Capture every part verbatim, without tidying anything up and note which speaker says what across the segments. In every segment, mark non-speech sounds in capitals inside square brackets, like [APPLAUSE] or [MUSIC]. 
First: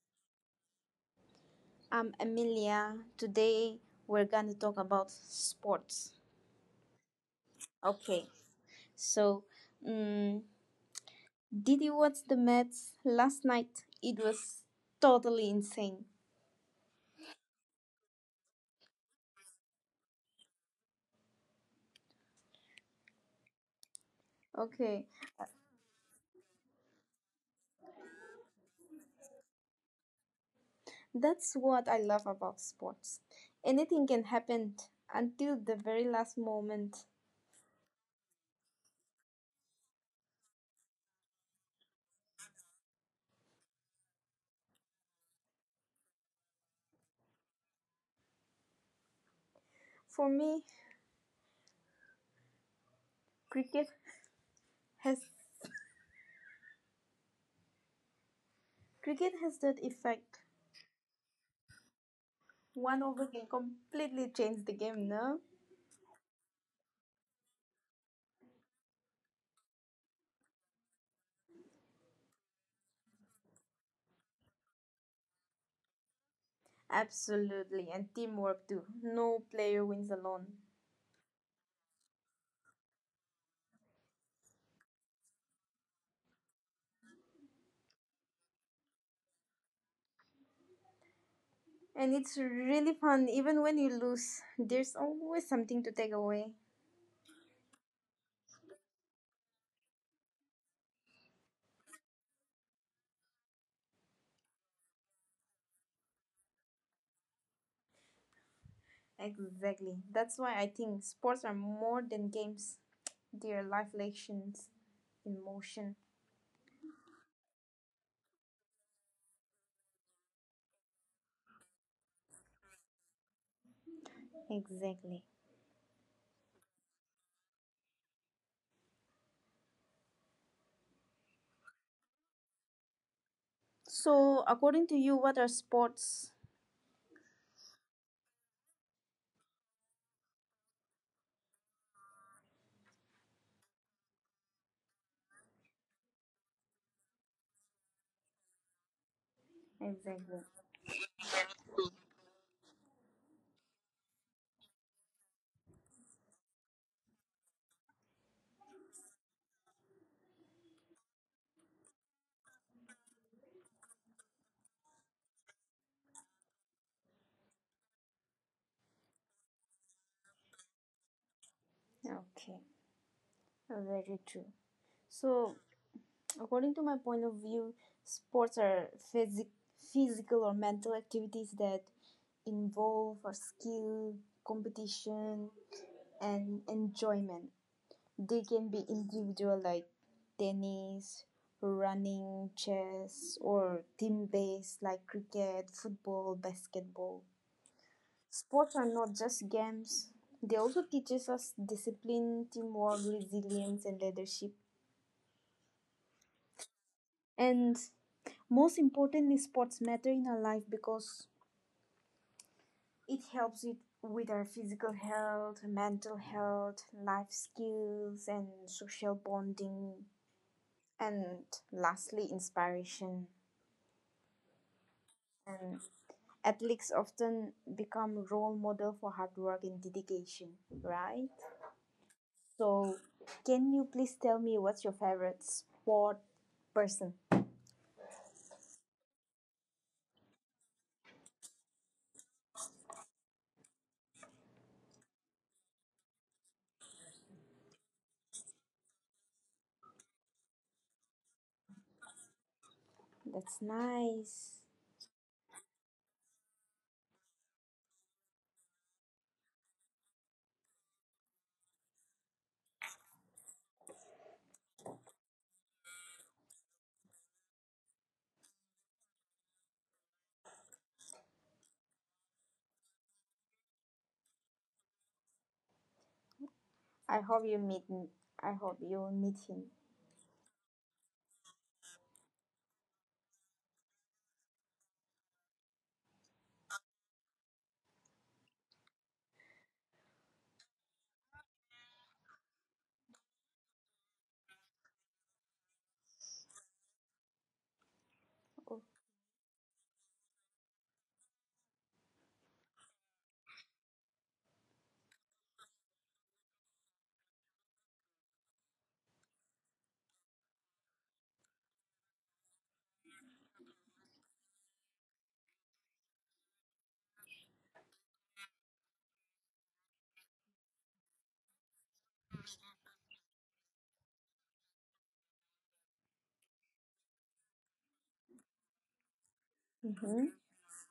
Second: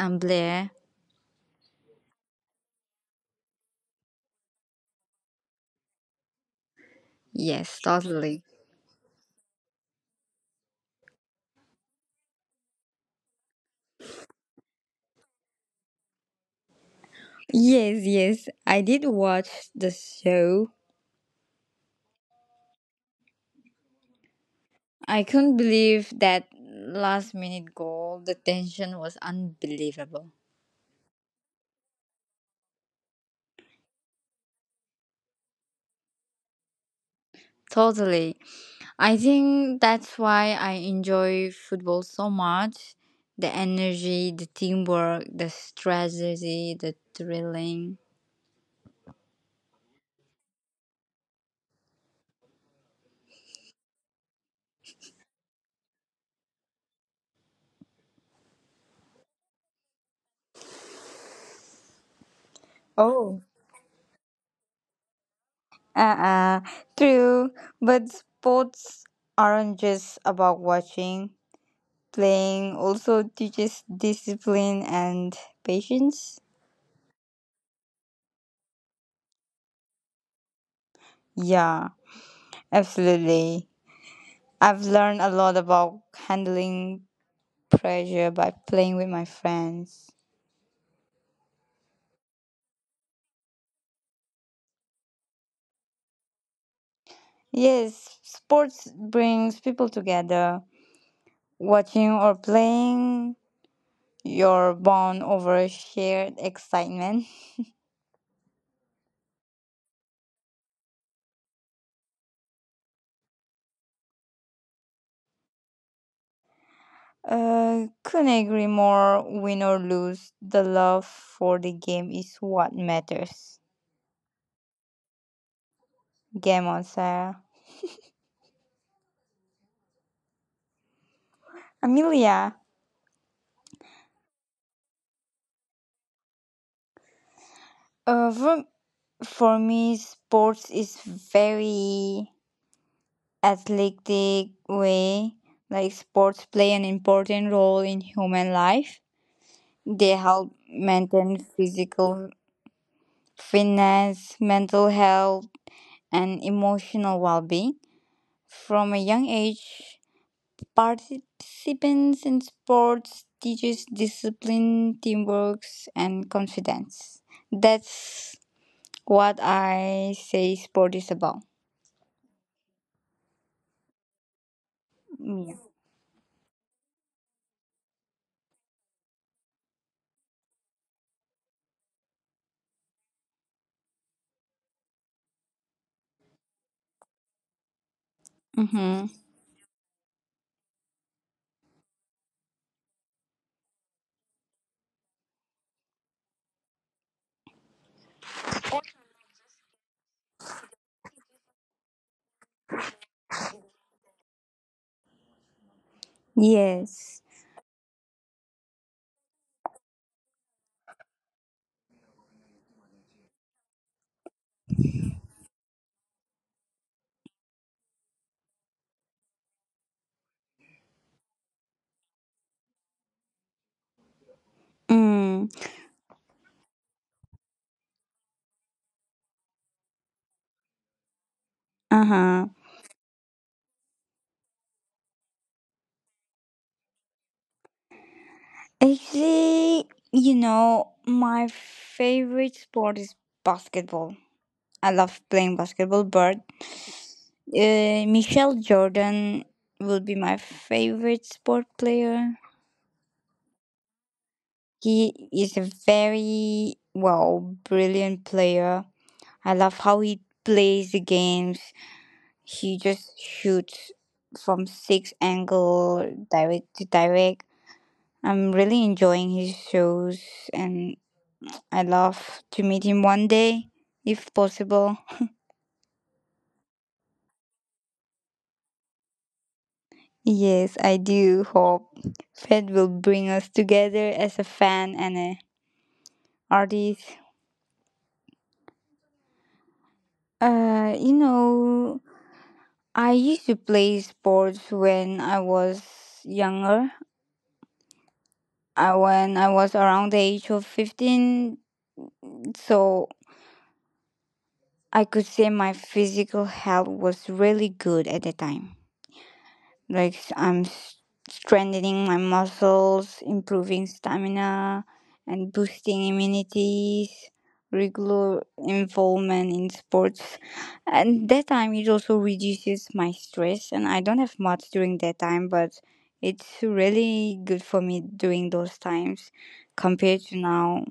Speaker 1: I'm Blair.
Speaker 2: I'm Amelia. Today we're going to talk about sports.
Speaker 1: Yes,
Speaker 2: Okay,
Speaker 1: totally.
Speaker 2: so um, did you watch the Mets last night? It was totally insane.
Speaker 1: Yes, yes, I did watch the show.
Speaker 2: Okay,
Speaker 1: I couldn't believe that last minute goal. The tension was unbelievable.
Speaker 2: that's what I love about sports. Anything can happen until the very last moment.
Speaker 1: Totally. I think that's why I enjoy football so much. The energy, the teamwork, the strategy, the thrilling.
Speaker 2: For me, cricket has cricket has that effect. One over
Speaker 1: Oh.
Speaker 2: can completely change the game, no?
Speaker 1: Uh-uh. True. But sports aren't just about watching. Playing also teaches discipline and patience.
Speaker 2: Absolutely, and teamwork too. No player wins alone.
Speaker 1: Yeah, absolutely. I've learned a lot about handling pressure by playing with my friends.
Speaker 2: And it's really fun, even when you lose, there's always something to take away.
Speaker 1: Yes, sports brings people together. Watching or playing, you're bond over shared excitement.
Speaker 2: Exactly. That's why I think sports are more than games, they are life lessons in motion.
Speaker 1: Uh, couldn't agree more. Win or lose, the love for the game is what matters.
Speaker 2: Exactly.
Speaker 1: Game on, Sarah. Amelia,
Speaker 2: So, according to you, what are sports?
Speaker 1: Uh, for, for me, sports is very athletic way. Like sports play an important role in human life. They
Speaker 2: Exactly.
Speaker 1: help maintain physical fitness, mental health, and emotional well-being. From a young age, participants in sports teaches discipline, teamwork, and confidence. That's what I say sport is about.
Speaker 2: Okay, very true.
Speaker 1: Yeah.
Speaker 2: So, according to my point of view, sports are physic- physical or mental activities that involve or skill, competition, and enjoyment. They can be
Speaker 1: Mm-hmm.
Speaker 2: individual, like tennis, running, chess, or team based, like cricket, football, basketball. Sports are not just games, they also teaches us discipline, teamwork, resilience, and leadership.
Speaker 1: Yes.
Speaker 2: And most importantly, sports matter in our life because it helps it with our physical health, mental health, life skills, and social bonding. And lastly, inspiration.
Speaker 1: Mm.
Speaker 2: And athletes often become role model for hard work and dedication, right?
Speaker 1: Uh-huh.
Speaker 2: So, can you please tell me what's your favorite sport person?
Speaker 1: Actually, you know, my favorite sport is basketball. I love playing basketball, but uh, Michael Jordan will be my favorite sport player.
Speaker 2: That's nice.
Speaker 1: He is a very, well, brilliant player. I love how he plays the games. He just shoots from six angle direct to direct. I'm really enjoying his shows, and I love to meet him one day if possible.
Speaker 2: I hope you meet. I hope you meet him.
Speaker 1: Yes, I do hope Fed will bring us together as a fan and a artist. Uh, you know, I used to play sports when I was younger.
Speaker 2: Oh.
Speaker 1: I when I was around the age of fifteen, so I could say my physical health was really good at the time. Like s- I'm s- Strengthening my muscles, improving stamina, and boosting immunities. Regular involvement in sports, and that time it also reduces my stress. And I don't have much during that time, but it's really good for me during those times compared
Speaker 2: Mm-hmm.
Speaker 1: to now.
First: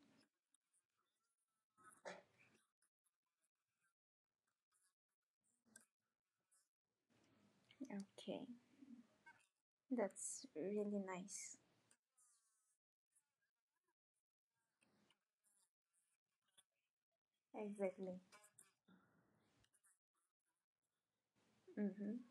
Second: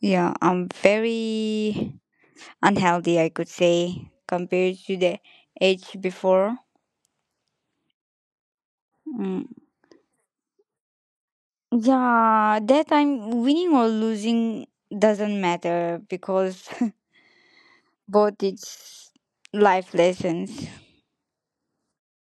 Speaker 1: Yeah, I'm very unhealthy, I could say, compared to the age before.
Speaker 2: Okay,
Speaker 1: Mm.
Speaker 2: that's really nice.
Speaker 1: Yeah, that time winning or losing doesn't matter because [LAUGHS]
Speaker 2: Exactly.
Speaker 1: both it's life lessons.
Speaker 2: Mm-hmm.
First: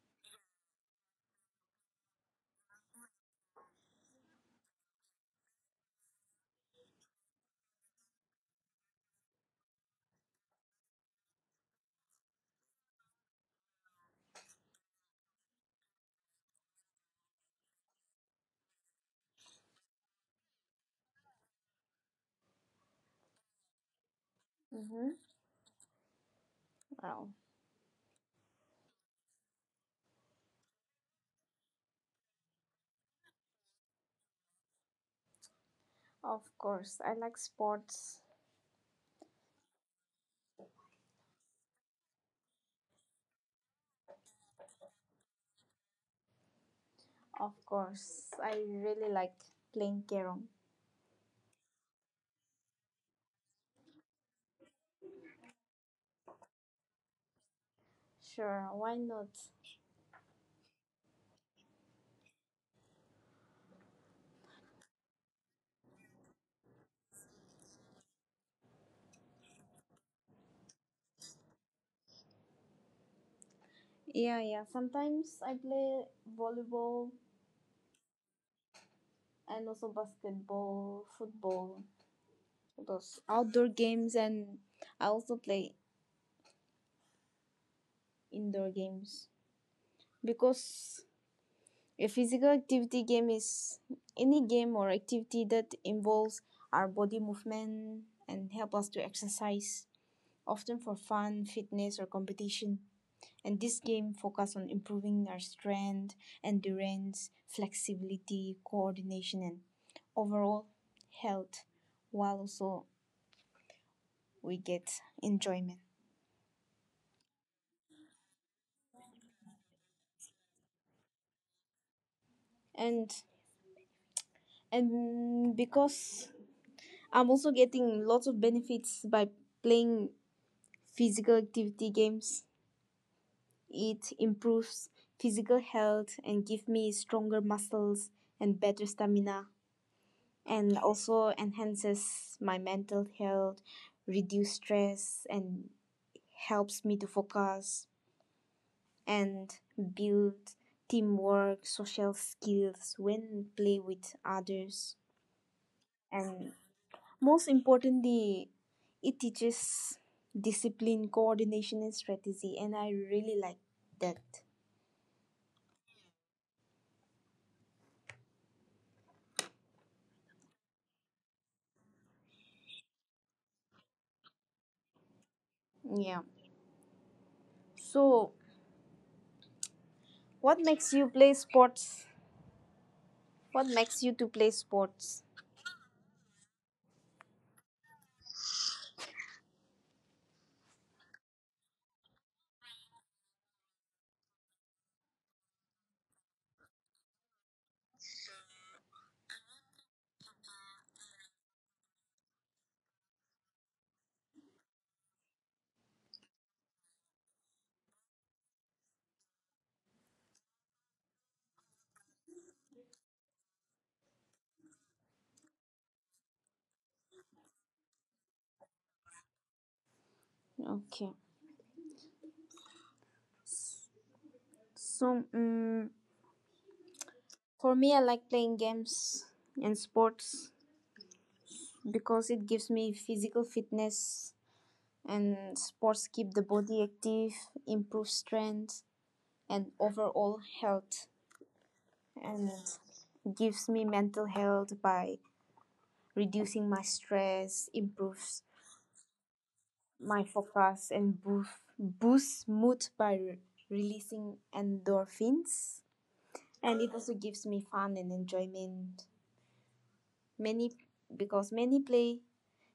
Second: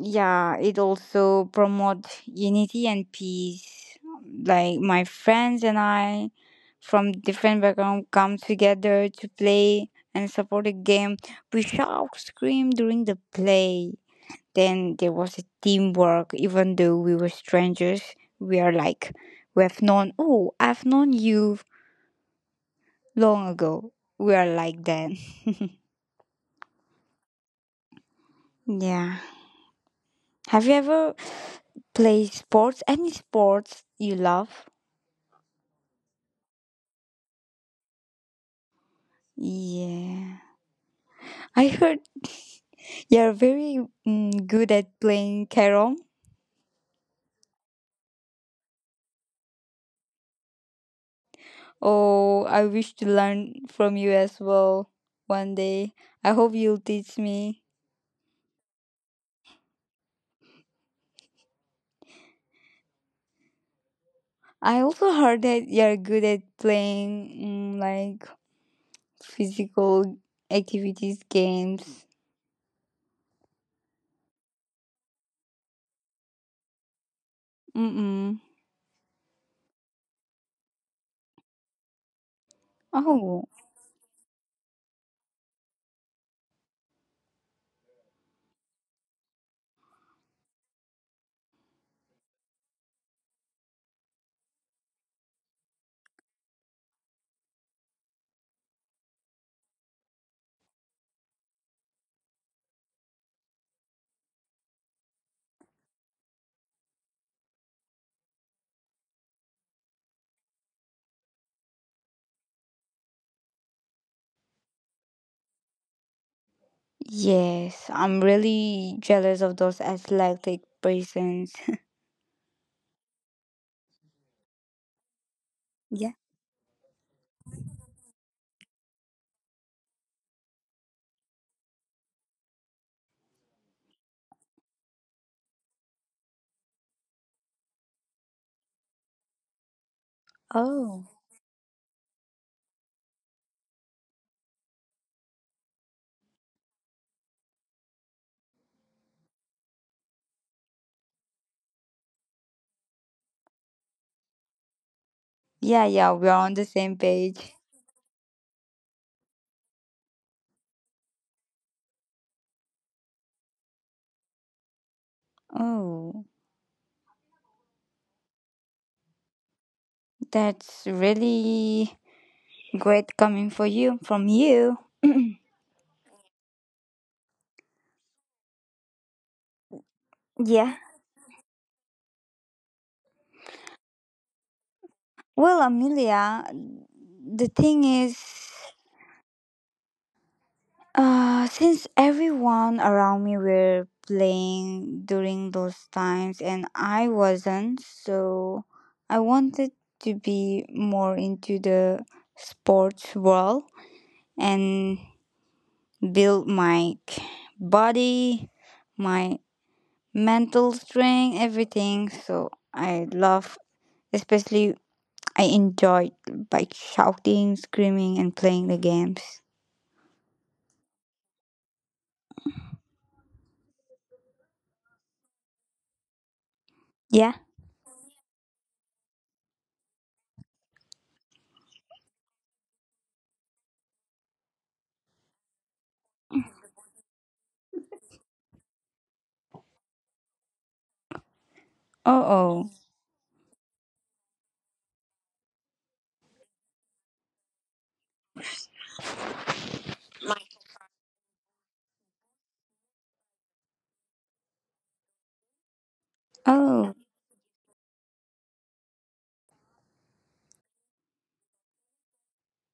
Speaker 1: Yeah, it also promotes unity and peace. Like my friends and I from different background come together to play and support the game. We shout, scream during the play. Then there was a teamwork. Even though we were strangers, we are like we have known. Oh, I've known you long ago. We are like
Speaker 2: Mm-hmm.
Speaker 1: that. [LAUGHS]
Speaker 2: Well,
Speaker 1: Yeah. Have you ever played sports? Any sports you love?
Speaker 2: of course, I like sports.
Speaker 1: Yeah. I heard [LAUGHS] you're very mm, good at playing carom.
Speaker 2: Of course, I really like playing carom.
Speaker 1: Oh, I wish to learn from you as well one day. I hope you'll teach me.
Speaker 2: Sure, why not?
Speaker 1: I also heard that you're good at playing mm, like physical activities games.
Speaker 2: Yeah, yeah. Sometimes I play volleyball
Speaker 1: Mm-mm.
Speaker 2: and also basketball, football, those
Speaker 1: Oh.
Speaker 2: outdoor games, and I also play indoor games because a physical activity game is any game or activity that involves our body movement and help us to exercise, often for fun, fitness, or competition. And this game focus on improving our strength, endurance, flexibility, coordination, and overall health, while also we get enjoyment.
Speaker 1: Yes, I'm really jealous of those athletic persons.
Speaker 2: And and
Speaker 1: [LAUGHS] Yeah.
Speaker 2: because I'm also getting lots of benefits by playing physical activity games, it improves physical health and give me stronger muscles and better stamina and
Speaker 1: Oh.
Speaker 2: also enhances my mental health, reduce stress, and helps me to focus and build teamwork, social skills when play with others.
Speaker 1: Yeah, yeah, we're
Speaker 2: And
Speaker 1: on the same
Speaker 2: most
Speaker 1: page.
Speaker 2: importantly, it teaches discipline, coordination, and strategy, and I really like that.
Speaker 1: Oh, that's really great coming for you from you.
Speaker 2: Yeah. So,
Speaker 1: [CLEARS THROAT]
Speaker 2: what
Speaker 1: Yeah.
Speaker 2: makes you play sports? What makes you to play sports?
Speaker 1: Well, Amelia, the thing is Uh, since everyone around me were playing during those times and I wasn't, so I wanted to be more into the sports world and build my k- body, my mental strength, everything. So I love, especially I enjoyed like shouting, screaming, and playing the games.
Speaker 2: Okay. So, um,
Speaker 1: Yeah.
Speaker 2: for me, I like playing games and sports because it gives me physical fitness, and sports keep the body active, improve strength and overall health, and
Speaker 1: Oh,
Speaker 2: gives me mental health by reducing my stress, improves my focus and boost boosts mood by re- releasing endorphins,
Speaker 1: oh,
Speaker 2: and it
Speaker 1: oh,
Speaker 2: also gives me fun and enjoyment, many because many play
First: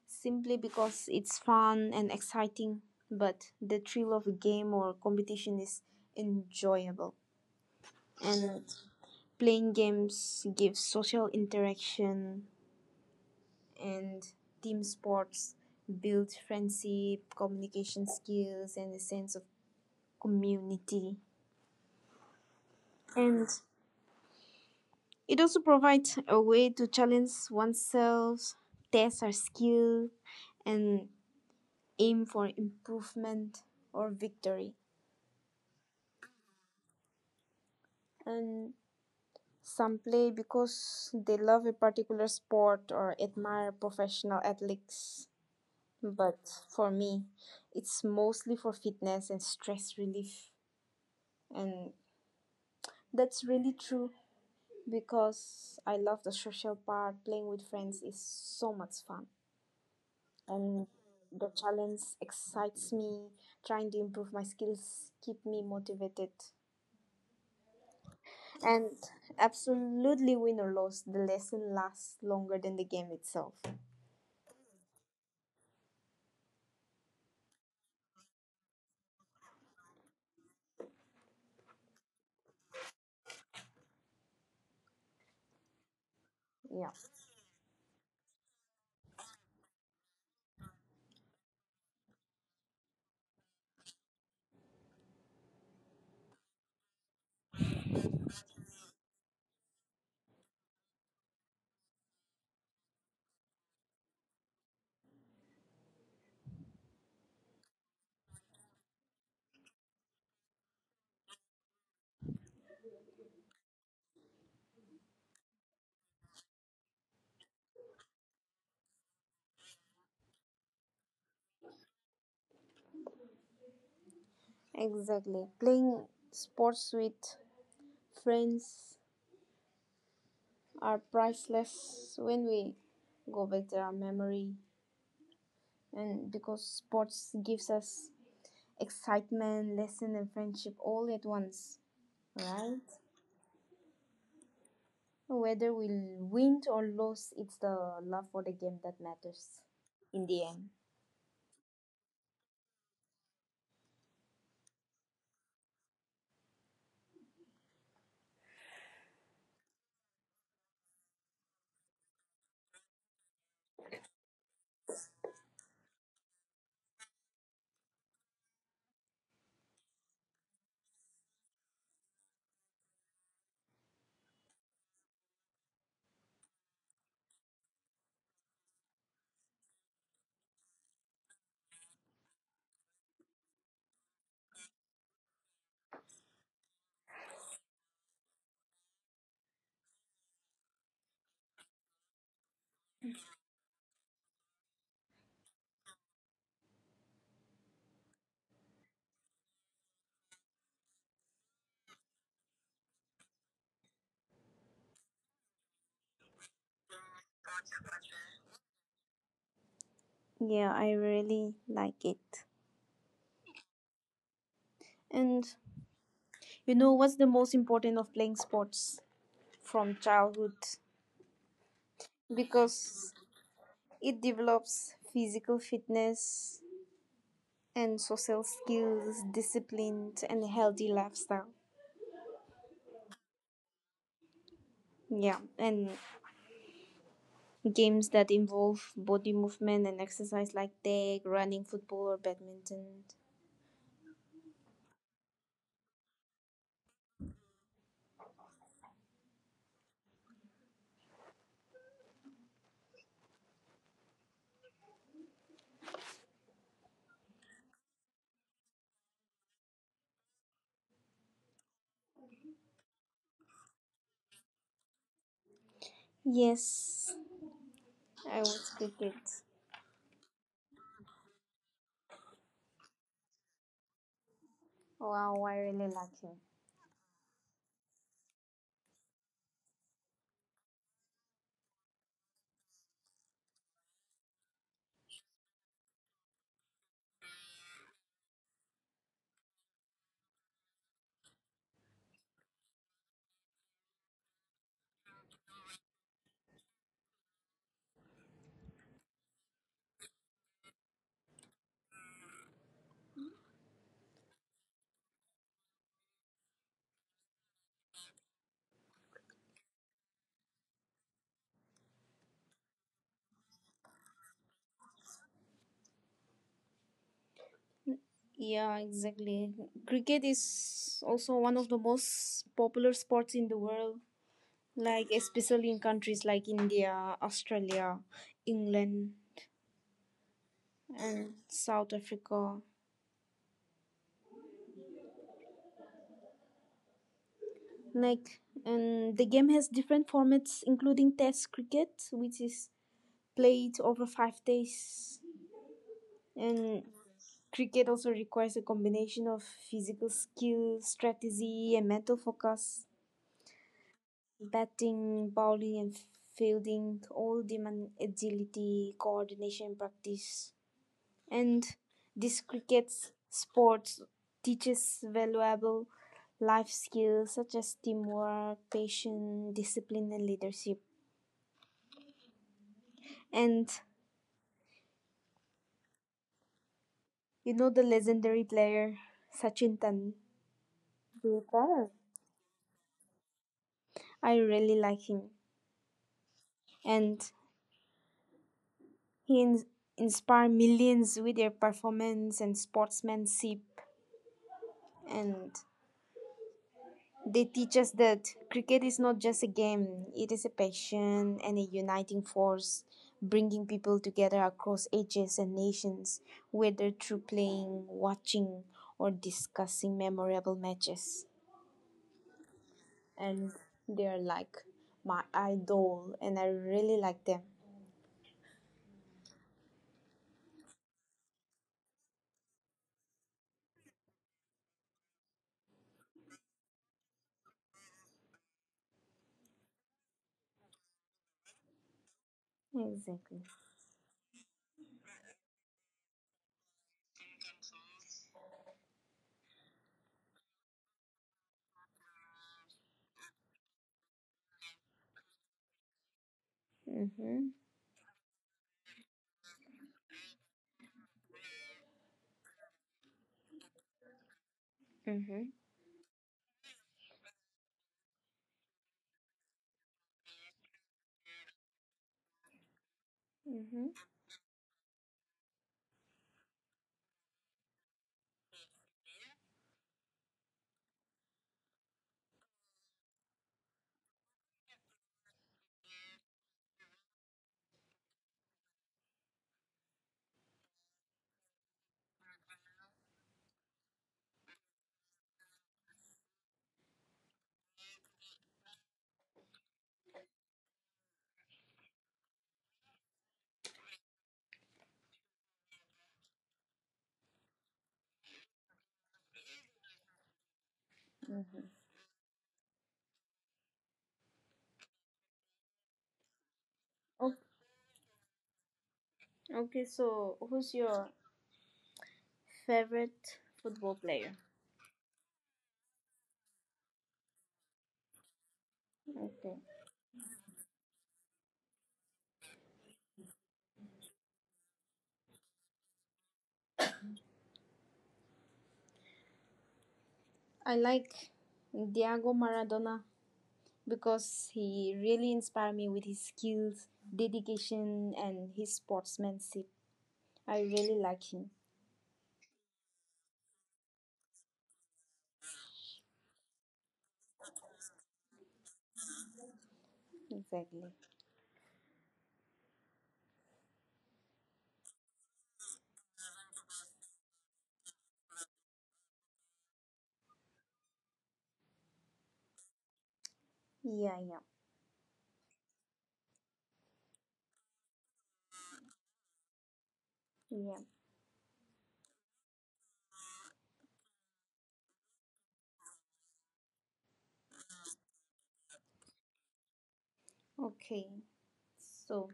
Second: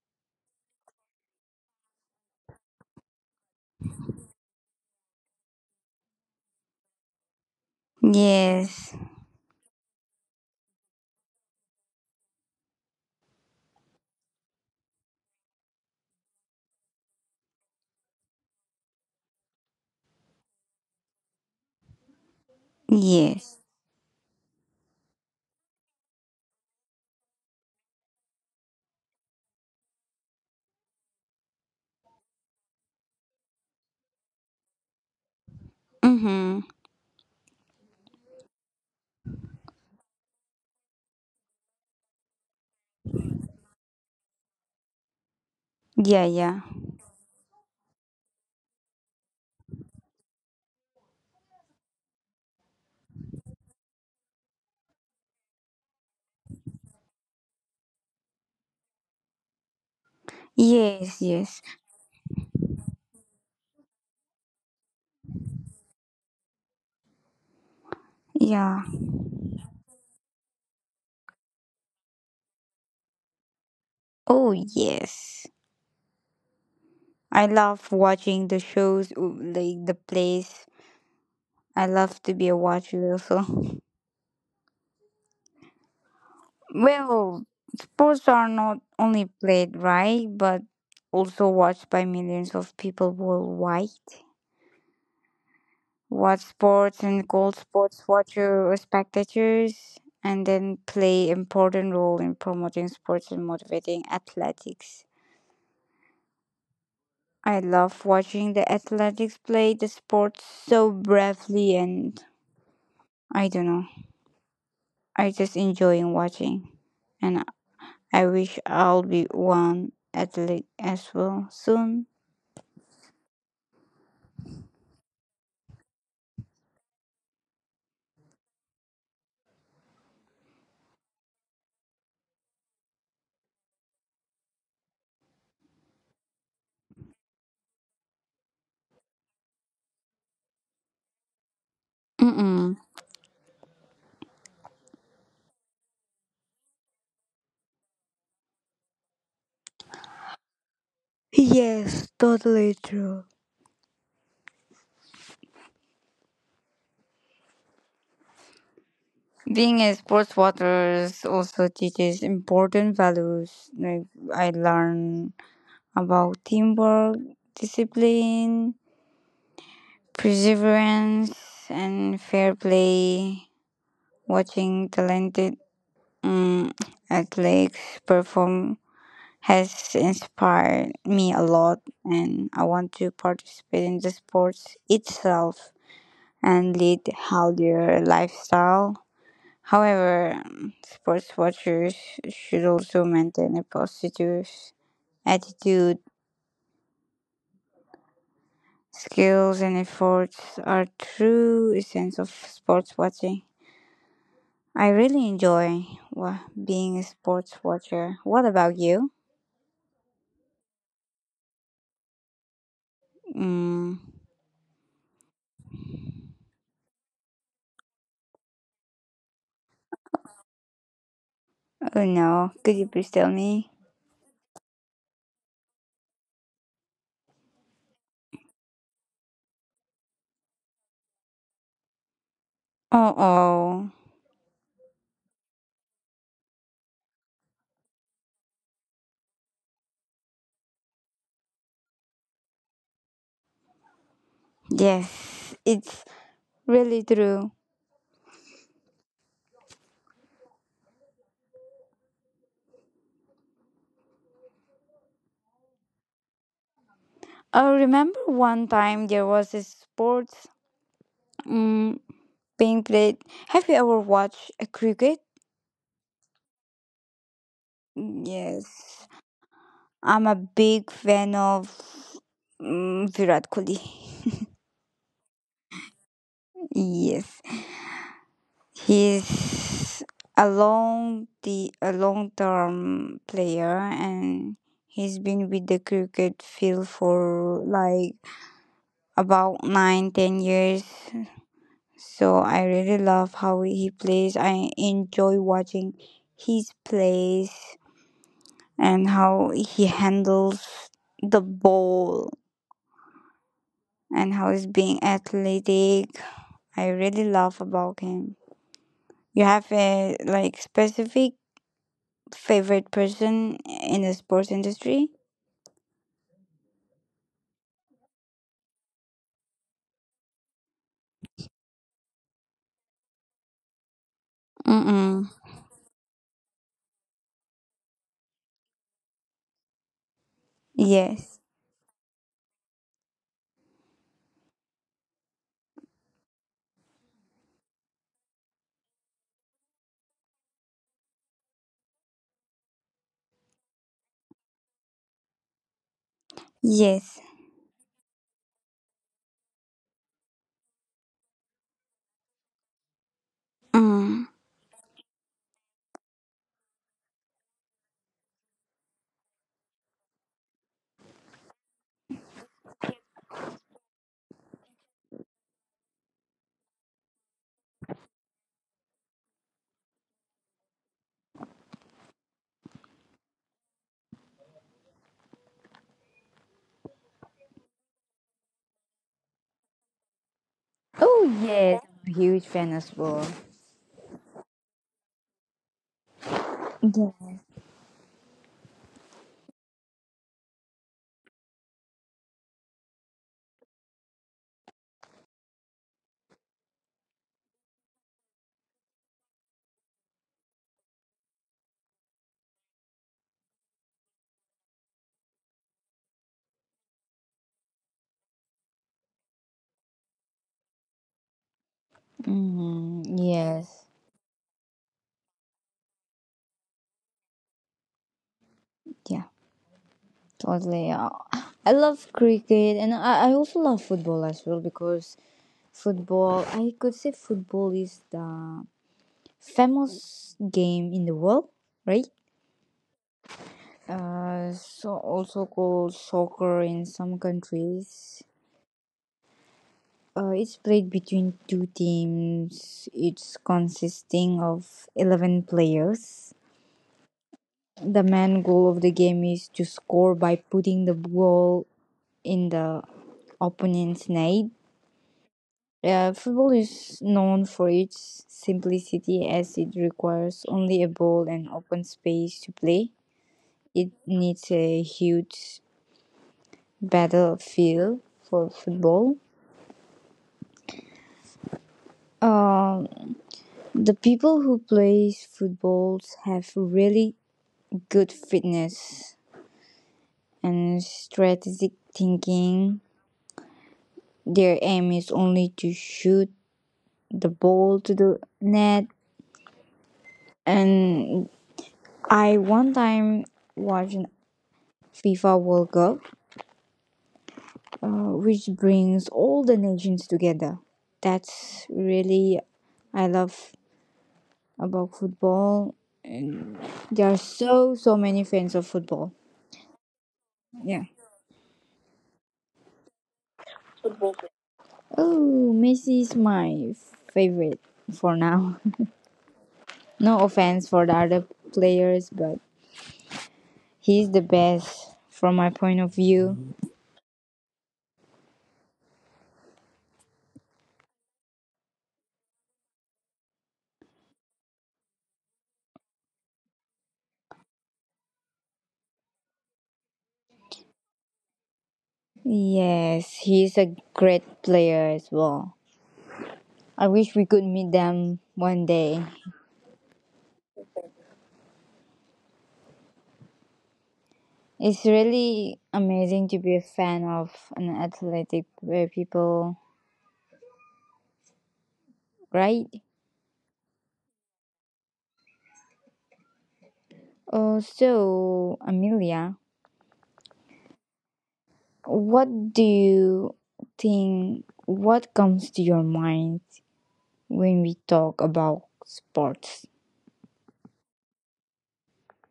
Speaker 2: simply because it's fun and exciting, but the thrill of a game or competition is enjoyable. And
Speaker 1: yes.
Speaker 2: playing games gives social interaction, and team sports build friendship, communication skills, and a sense of community. And
Speaker 1: Yes.
Speaker 2: it also provides a way to challenge oneself, test our skill, and aim for improvement or victory.
Speaker 1: Mm-hmm.
Speaker 2: And some play because they love a particular sport or admire professional athletes.
Speaker 1: Yeah,
Speaker 2: But
Speaker 1: yeah.
Speaker 2: for me, it's mostly for fitness and stress relief. And that's really true because I love the social part. Playing with friends is so much fun. And
Speaker 1: Yes,
Speaker 2: the
Speaker 1: yes.
Speaker 2: challenge excites me. Trying to improve my skills keep me motivated.
Speaker 1: Yeah.
Speaker 2: And absolutely, win or lose, the lesson lasts longer than the game itself.
Speaker 1: Oh, yes. I love watching the shows, uh, like the plays. I love to be a watcher also.
Speaker 2: Yeah.
Speaker 1: Well, sports are not only played, right? But also watched by millions of people worldwide. Watch sports and call sports watcher or spectators, and then play important role in promoting sports and motivating athletics. I love watching the athletics play the sport so bravely, and I don't know. I just enjoy watching. And I wish I'll be one athlete as well soon.
Speaker 2: Exactly. Playing sports with friends are priceless when we go back to our memory, and because sports gives us excitement, lesson and friendship all at once,
Speaker 1: Mm-mm.
Speaker 2: right? Whether we win or lose, it's the love for the game that matters in the end.
Speaker 1: Yes, totally true. Being a sports watcher also teaches important values. Like I learn about teamwork, discipline, perseverance, and fair play. Watching talented Mm, athletes perform has inspired me a lot, and I want to participate in the sports itself and lead healthier lifestyle. However, um, sports watchers should also maintain a positive attitude. Skills and efforts are true essence of sports watching. I really enjoy wa- being a sports watcher. What about you?
Speaker 2: Yeah, I really like it.
Speaker 1: Mm.
Speaker 2: And you know what's the most important of playing sports from childhood?
Speaker 1: Oh no, could you
Speaker 2: Because
Speaker 1: please tell me?
Speaker 2: it develops physical fitness and social skills, discipline, and a healthy lifestyle.
Speaker 1: Oh oh.
Speaker 2: Yeah, and games that involve body movement and exercise like tag, running, football, or badminton.
Speaker 1: Yes, it's really true. I remember one time there was a sports mm, being played. Have you ever watched a cricket?
Speaker 2: Yes, I was
Speaker 1: Yes.
Speaker 2: cricket.
Speaker 1: I'm a big fan of mm, Virat Kohli.
Speaker 2: Wow, I really like it.
Speaker 1: Yes. He's a long the a long term player, and he's been with the cricket field for like about nine, ten years. So I really love how he plays. I enjoy watching his plays and how he handles the ball and how he's being athletic. I really love about him. You have a like specific favorite person in the sports industry?
Speaker 2: Yeah, exactly. Cricket is also one of the most popular sports in the world, like
Speaker 1: Mm-mm.
Speaker 2: especially in countries like India, Australia, England, and
Speaker 1: Yes.
Speaker 2: South Africa. Like, and the game has different formats, including Test cricket, which is played over five days. And
Speaker 1: Yes.
Speaker 2: cricket also requires a combination of physical skill, strategy, and mental focus.
Speaker 1: Mm.
Speaker 2: Batting, bowling, and fielding all demand agility, coordination, and practice. And this cricket sports teaches valuable life skills such as teamwork, patience, discipline, and leadership. And you know the legendary player Sachin
Speaker 1: Oh yes,
Speaker 2: Tendulkar.
Speaker 1: I'm a huge fan as well.
Speaker 2: I really like him,
Speaker 1: Yeah.
Speaker 2: and he in- inspired millions with their performance and sportsmanship. And they teach us that cricket is not just a game, it is a passion and a uniting force, bringing people together across ages and nations, whether through playing, watching, or discussing memorable matches.
Speaker 1: Mm,
Speaker 2: And
Speaker 1: yes.
Speaker 2: they are like my idol, and I really like them.
Speaker 1: Yeah, totally. Uh, I love cricket, and I, I also love football as well because football, I could say football is the famous game in the world, right?
Speaker 2: Exactly.
Speaker 1: Uh, so also called soccer in some countries. Uh, it's played between two teams. It's consisting of eleven players.
Speaker 2: Mm-hmm.
Speaker 1: The main goal of the game is to score by putting the ball in the opponent's net.
Speaker 2: Mm-hmm.
Speaker 1: Yeah, football is known for its simplicity as it requires only a ball and open space to play. It
Speaker 2: Mm-hmm.
Speaker 1: needs a huge battlefield for football. Um, the people who play football have really good fitness and strategic thinking. Their aim is only to shoot the ball to the net. And I one time watched an FIFA World Cup uh, which brings all the nations together.
Speaker 2: Mm-hmm.
Speaker 1: That's really I love about football, and there are
Speaker 2: Okay,
Speaker 1: so so many fans of football.
Speaker 2: okay, so who's
Speaker 1: Yeah.
Speaker 2: your favorite football player?
Speaker 1: Oh, Messi is my favorite for now.
Speaker 2: Okay.
Speaker 1: [LAUGHS] No offense for the other players, but he's the best from my point of view.
Speaker 2: I like Diego Maradona because he really inspired me with his skills, dedication, and his sportsmanship. I really like him.
Speaker 1: Yes, he's a great player as well. I wish we could meet them one day.
Speaker 2: Exactly.
Speaker 1: It's really amazing to be a fan of an athletic where people, right?
Speaker 2: Yeah, yeah,
Speaker 1: Oh, so, Amelia,
Speaker 2: yeah.
Speaker 1: what do you think? What comes to your mind when we talk about sports?
Speaker 2: Okay. So,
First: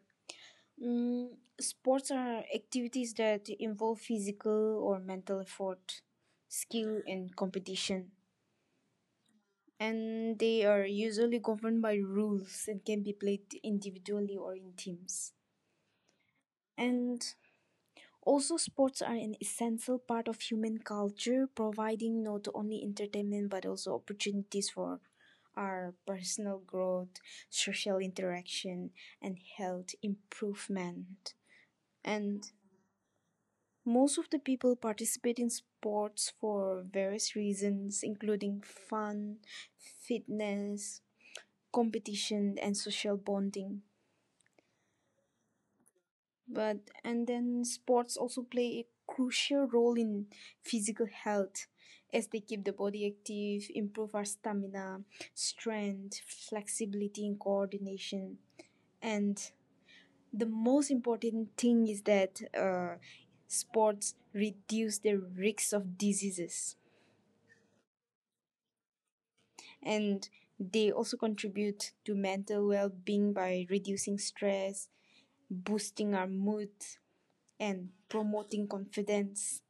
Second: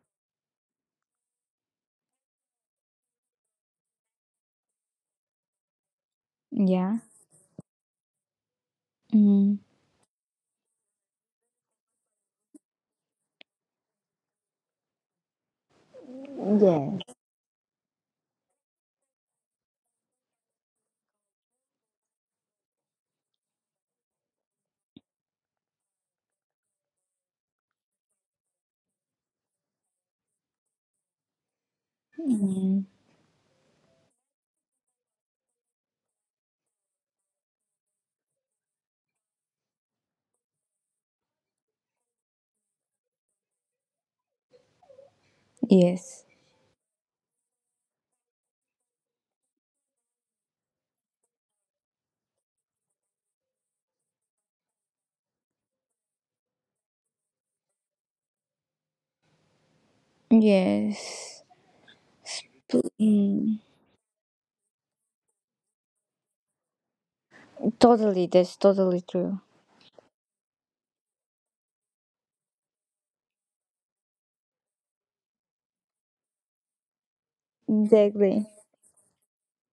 Speaker 2: mm, sports are activities that involve physical or mental effort,
Speaker 1: Yeah.
Speaker 2: skill, and competition.
Speaker 1: Mm.
Speaker 2: And they are usually governed by rules and can be played individually or in teams.
Speaker 1: Yes.
Speaker 2: And also, sports are an essential part of human culture, providing not only entertainment but also opportunities for our personal growth, social interaction, and health improvement. And
Speaker 1: Mm.
Speaker 2: most of the people participate in sports for various reasons, including fun, fitness, competition, and social bonding.
Speaker 1: Yes.
Speaker 2: But and then sports also play a crucial role in physical health as they keep the body active, improve our stamina, strength, flexibility, and coordination, and the most
Speaker 1: Yes.
Speaker 2: important thing is that
Speaker 1: Sp-
Speaker 2: uh,
Speaker 1: mm.
Speaker 2: sports reduce the risks of diseases,
Speaker 1: Totally. That's totally true.
Speaker 2: and they also contribute to mental well-being by reducing stress, boosting our mood and
Speaker 1: Exactly.
Speaker 2: promoting confidence,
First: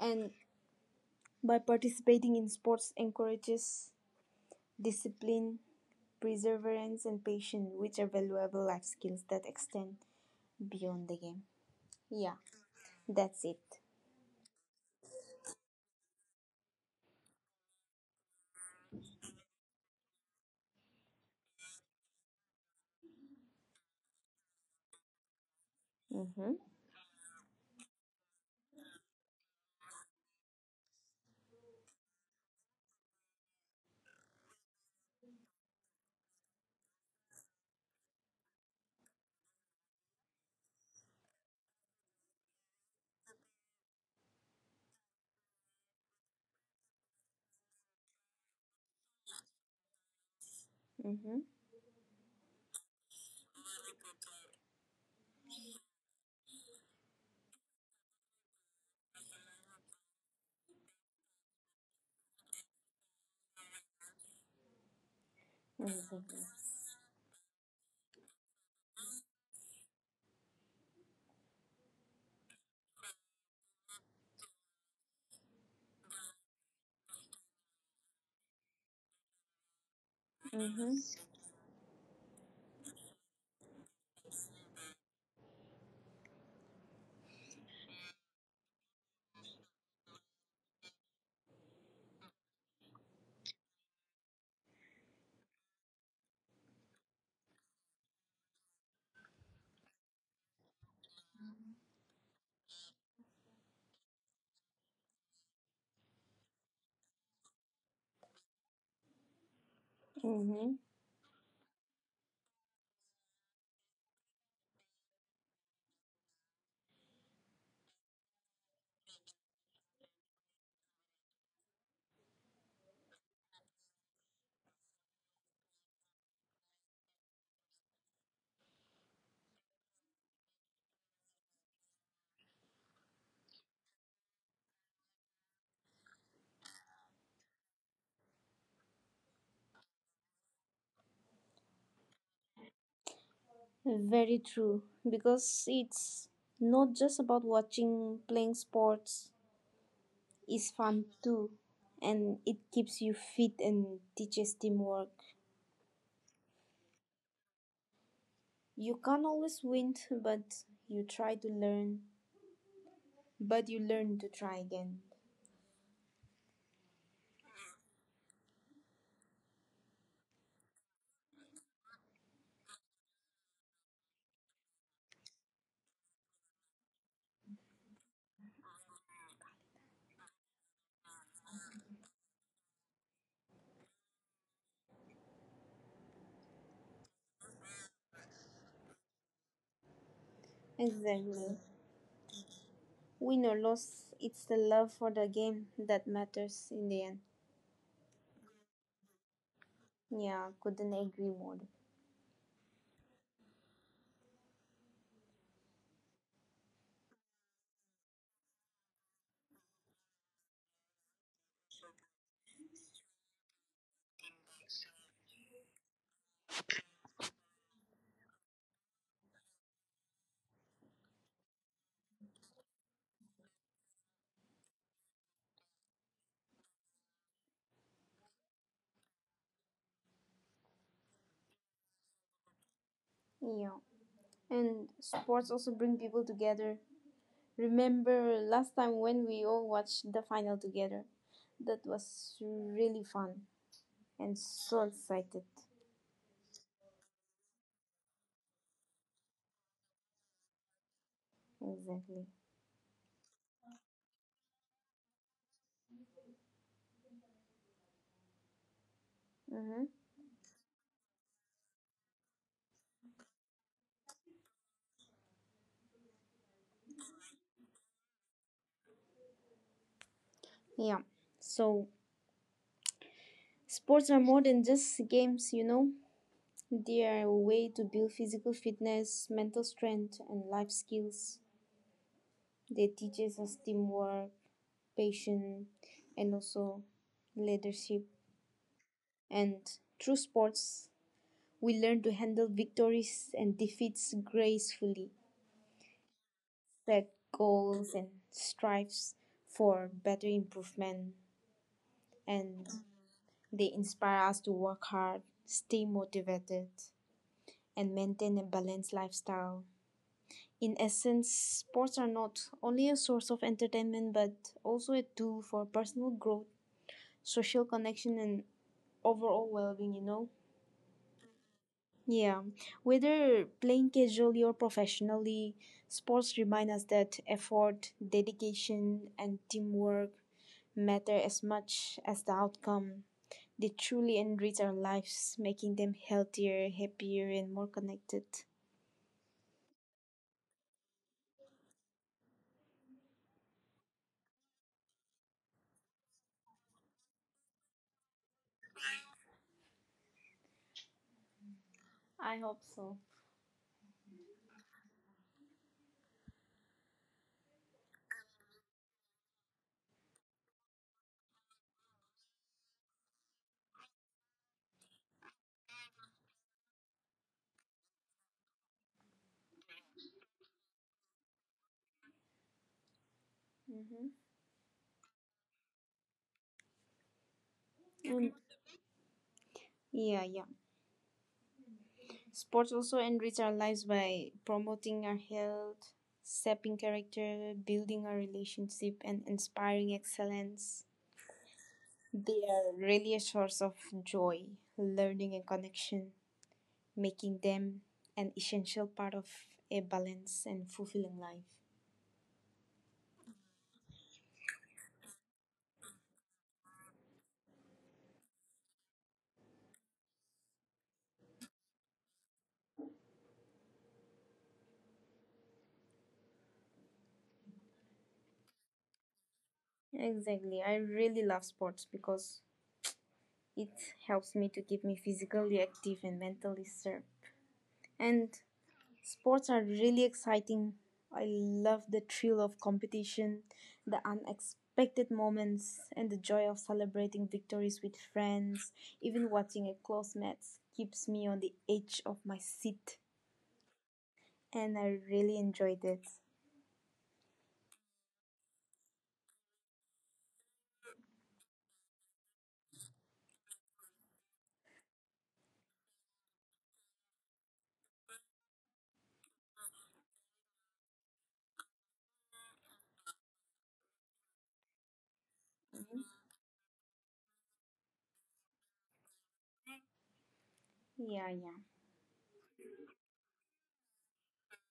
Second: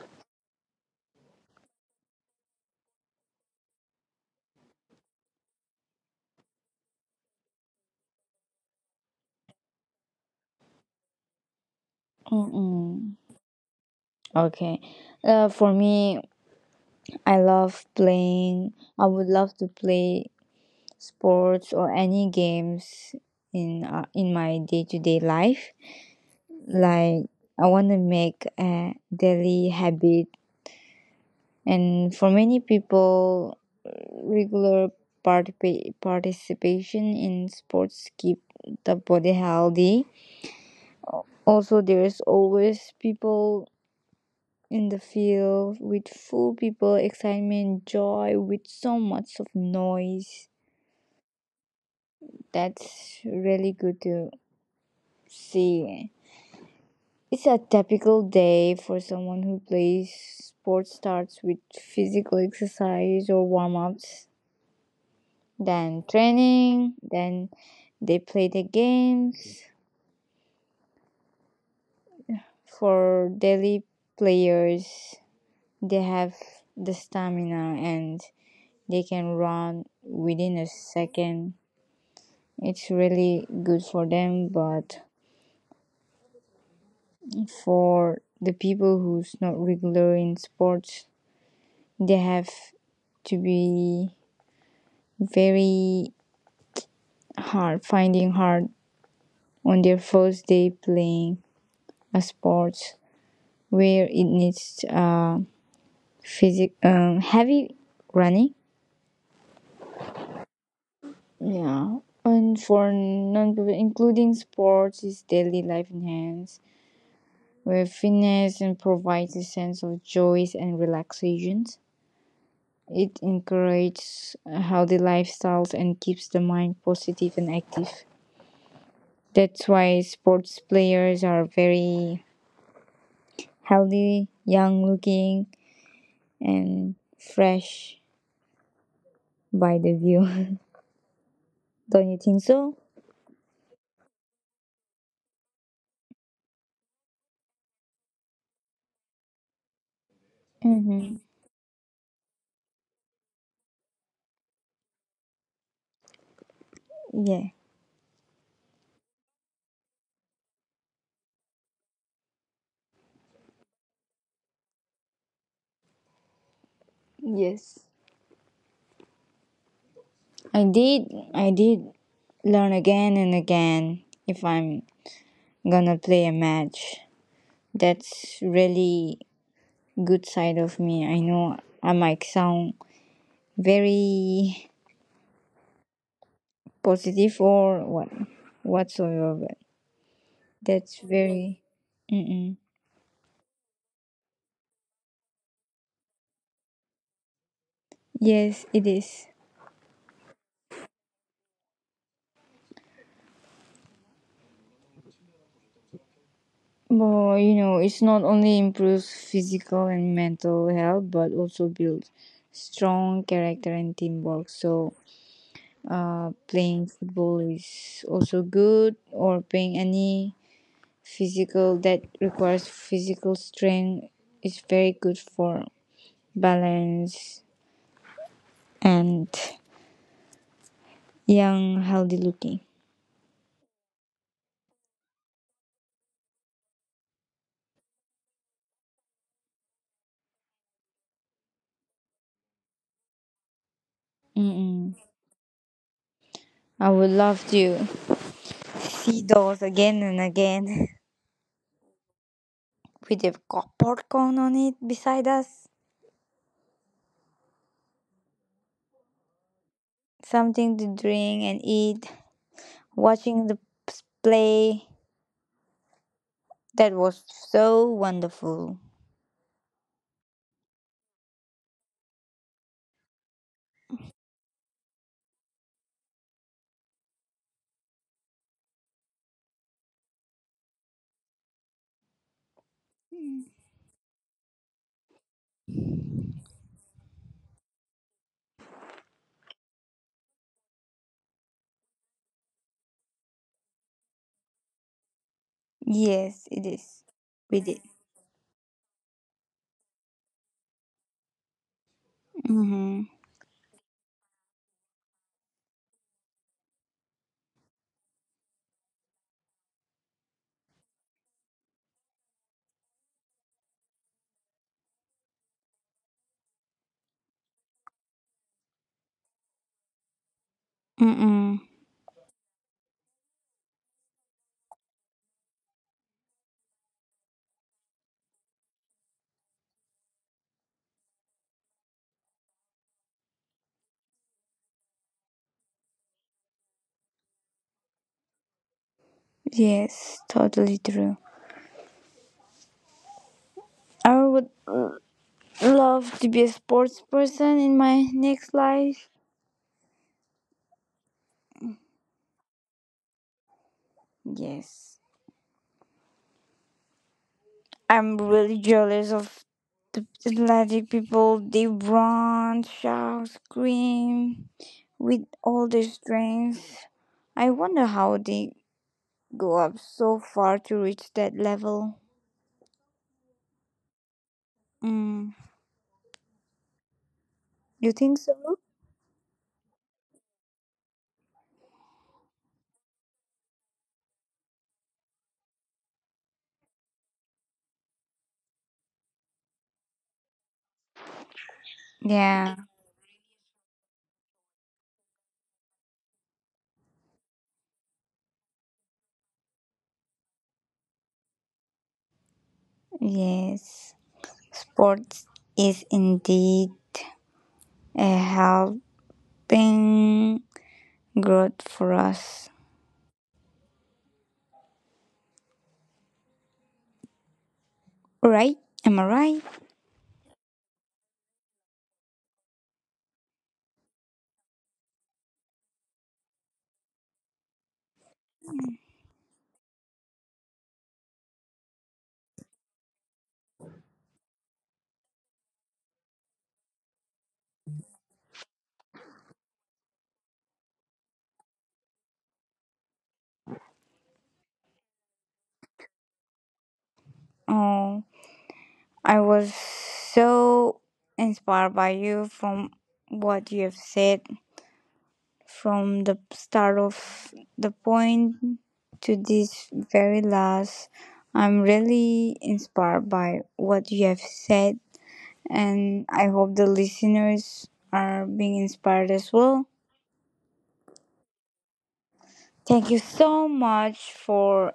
Speaker 2: and by participating in sports encourages discipline, perseverance and patience, which are valuable life skills that extend beyond the game. Yeah,
Speaker 1: Mm-mm.
Speaker 2: that's it.
Speaker 1: Okay. Uh, for me, I love playing. I would love to play sports or any games in uh, in my day to day life.
Speaker 2: Mm-hmm.
Speaker 1: Like I want to make a daily habit, and for many people, regular partipa- participation in sports keep the body healthy. Also, there's always people in the field with full people excitement, joy, with so much of noise.
Speaker 2: Mm-hmm.
Speaker 1: That's really good to see. It's a typical day for someone who plays sports starts with physical exercise or warm ups, then
Speaker 2: Mm-hmm.
Speaker 1: training, then they play the games. For daily players, they have the stamina, and they can run within a
Speaker 2: Mm-hmm.
Speaker 1: second. It's really good for them, but for the people who's not regular in sports, they have to be very hard, finding hard on their first day playing a sport where it needs uh, physic um, heavy running.
Speaker 2: Mm-hmm.
Speaker 1: Yeah, and for non including sports is daily life enhance where fitness and provides a sense of joys and relaxations. It encourages healthy lifestyles and keeps the mind positive and active. That's why sports players are very healthy, young looking, and fresh by the view. [LAUGHS] Don't you think so?
Speaker 2: Very true. Because it's not just about watching, playing sports is fun
Speaker 1: Mm-hmm.
Speaker 2: too. And it keeps you fit and teaches teamwork.
Speaker 1: Yeah.
Speaker 2: You can't always win, but you try to learn but you learn to try again.
Speaker 1: Yes. I did. I did learn again and again if I'm gonna play a match. That's really good side of me. I know I might sound very positive or what whatsoever, but that's very.
Speaker 2: Exactly.
Speaker 1: Mm-mm.
Speaker 2: Win or loss, it's the love for the game that matters in the end.
Speaker 1: Yes, it is.
Speaker 2: Yeah, couldn't agree more.
Speaker 1: But you know, it's not only improves physical and mental health, but also builds strong character and teamwork. So, uh, playing football is also good, or playing any physical that requires physical strength is very good for balance and young, healthy looking.
Speaker 2: Yeah. And sports also bring people together. Remember last time when we all watched the final together? That was really fun and so
Speaker 1: Mm-mm.
Speaker 2: excited.
Speaker 1: I would love to see those again and again. [LAUGHS]
Speaker 2: Exactly.
Speaker 1: We'd have popcorn on it beside us,
Speaker 2: Mm-hmm.
Speaker 1: something to drink and eat, watching the p- play. That was so wonderful.
Speaker 2: Yeah. So sports are more than just games, you know. They are a way to build physical fitness, mental strength, and life skills. They teaches us teamwork, patience, and also leadership. And through sports, we learn to handle victories and defeats gracefully,
Speaker 1: Yes, it is.
Speaker 2: set
Speaker 1: We did.
Speaker 2: goals, and strives for better improvement. And
Speaker 1: Mm-hmm.
Speaker 2: they inspire us to work hard, stay motivated, and maintain a balanced lifestyle. In essence, sports are not only a source of entertainment but also a tool for personal growth, social connection, and overall well being, you know?
Speaker 1: Mm-mm.
Speaker 2: Yeah, whether playing casually or professionally, sports remind us that effort, dedication, and teamwork matter as much as the outcome. They truly enrich our lives, making them healthier, happier, and more connected.
Speaker 1: Yes, totally true. I would l- love to be a sports person in my next life.
Speaker 2: I hope so.
Speaker 1: Yes. I'm really jealous of the athletic people. They run, shout, scream with all their strength. I wonder how they go up so far to reach that level. Mm. You think
Speaker 2: Mm-hmm.
Speaker 1: so?
Speaker 2: Yeah, yeah. Sports also enrich our lives by promoting our health, shaping character, building our relationship, and inspiring excellence. They
Speaker 1: Yeah.
Speaker 2: are really a source of joy, learning, and connection, making them an essential part of a balanced and fulfilling life.
Speaker 1: Yes. Sports is indeed a helping growth for us. Right? Am I right?
Speaker 2: Exactly. I really love sports because it helps me to keep me physically active and mentally sharp. And sports are really exciting. I love the thrill of competition, the unexpected moments, and the joy of celebrating victories with friends. Even watching a close match keeps me on the edge of my seat, and I really enjoyed it.
Speaker 1: Oh. I was so inspired by you from what you have said from the start of the point to this very last. I'm really inspired by what you have said, and I hope the listeners are being inspired as well.
Speaker 2: Yeah, yeah.
Speaker 1: Thank you so much for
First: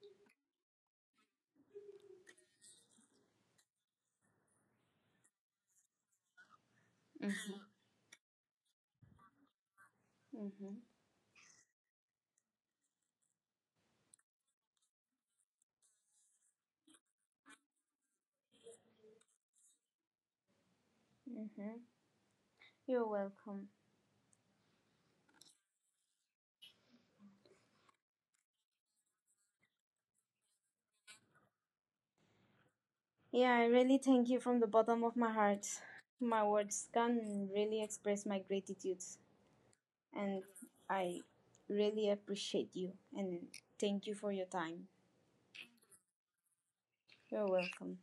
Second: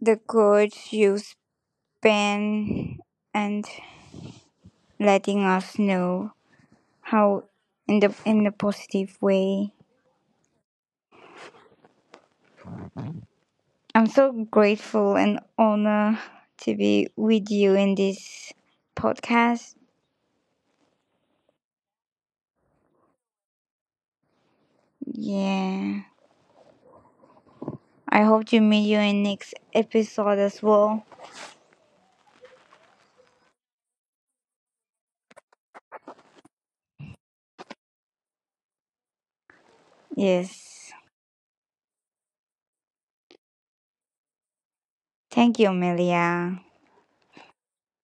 Speaker 1: the courage you spent and letting us know how
Speaker 2: Mm-hmm.
Speaker 1: in the in the positive way.
Speaker 2: Mm-hmm.
Speaker 1: I'm so grateful and honored to be with you in this podcast.
Speaker 2: Mm-hmm. You're welcome.
Speaker 1: Yeah. I hope to meet you in next episode as well.
Speaker 2: Yeah, I really thank you from the bottom of my heart. My words can really express my gratitude. And
Speaker 1: Yes.
Speaker 2: I really appreciate you and thank you for your time.
Speaker 1: Thank you, Amelia.
Speaker 2: You're welcome.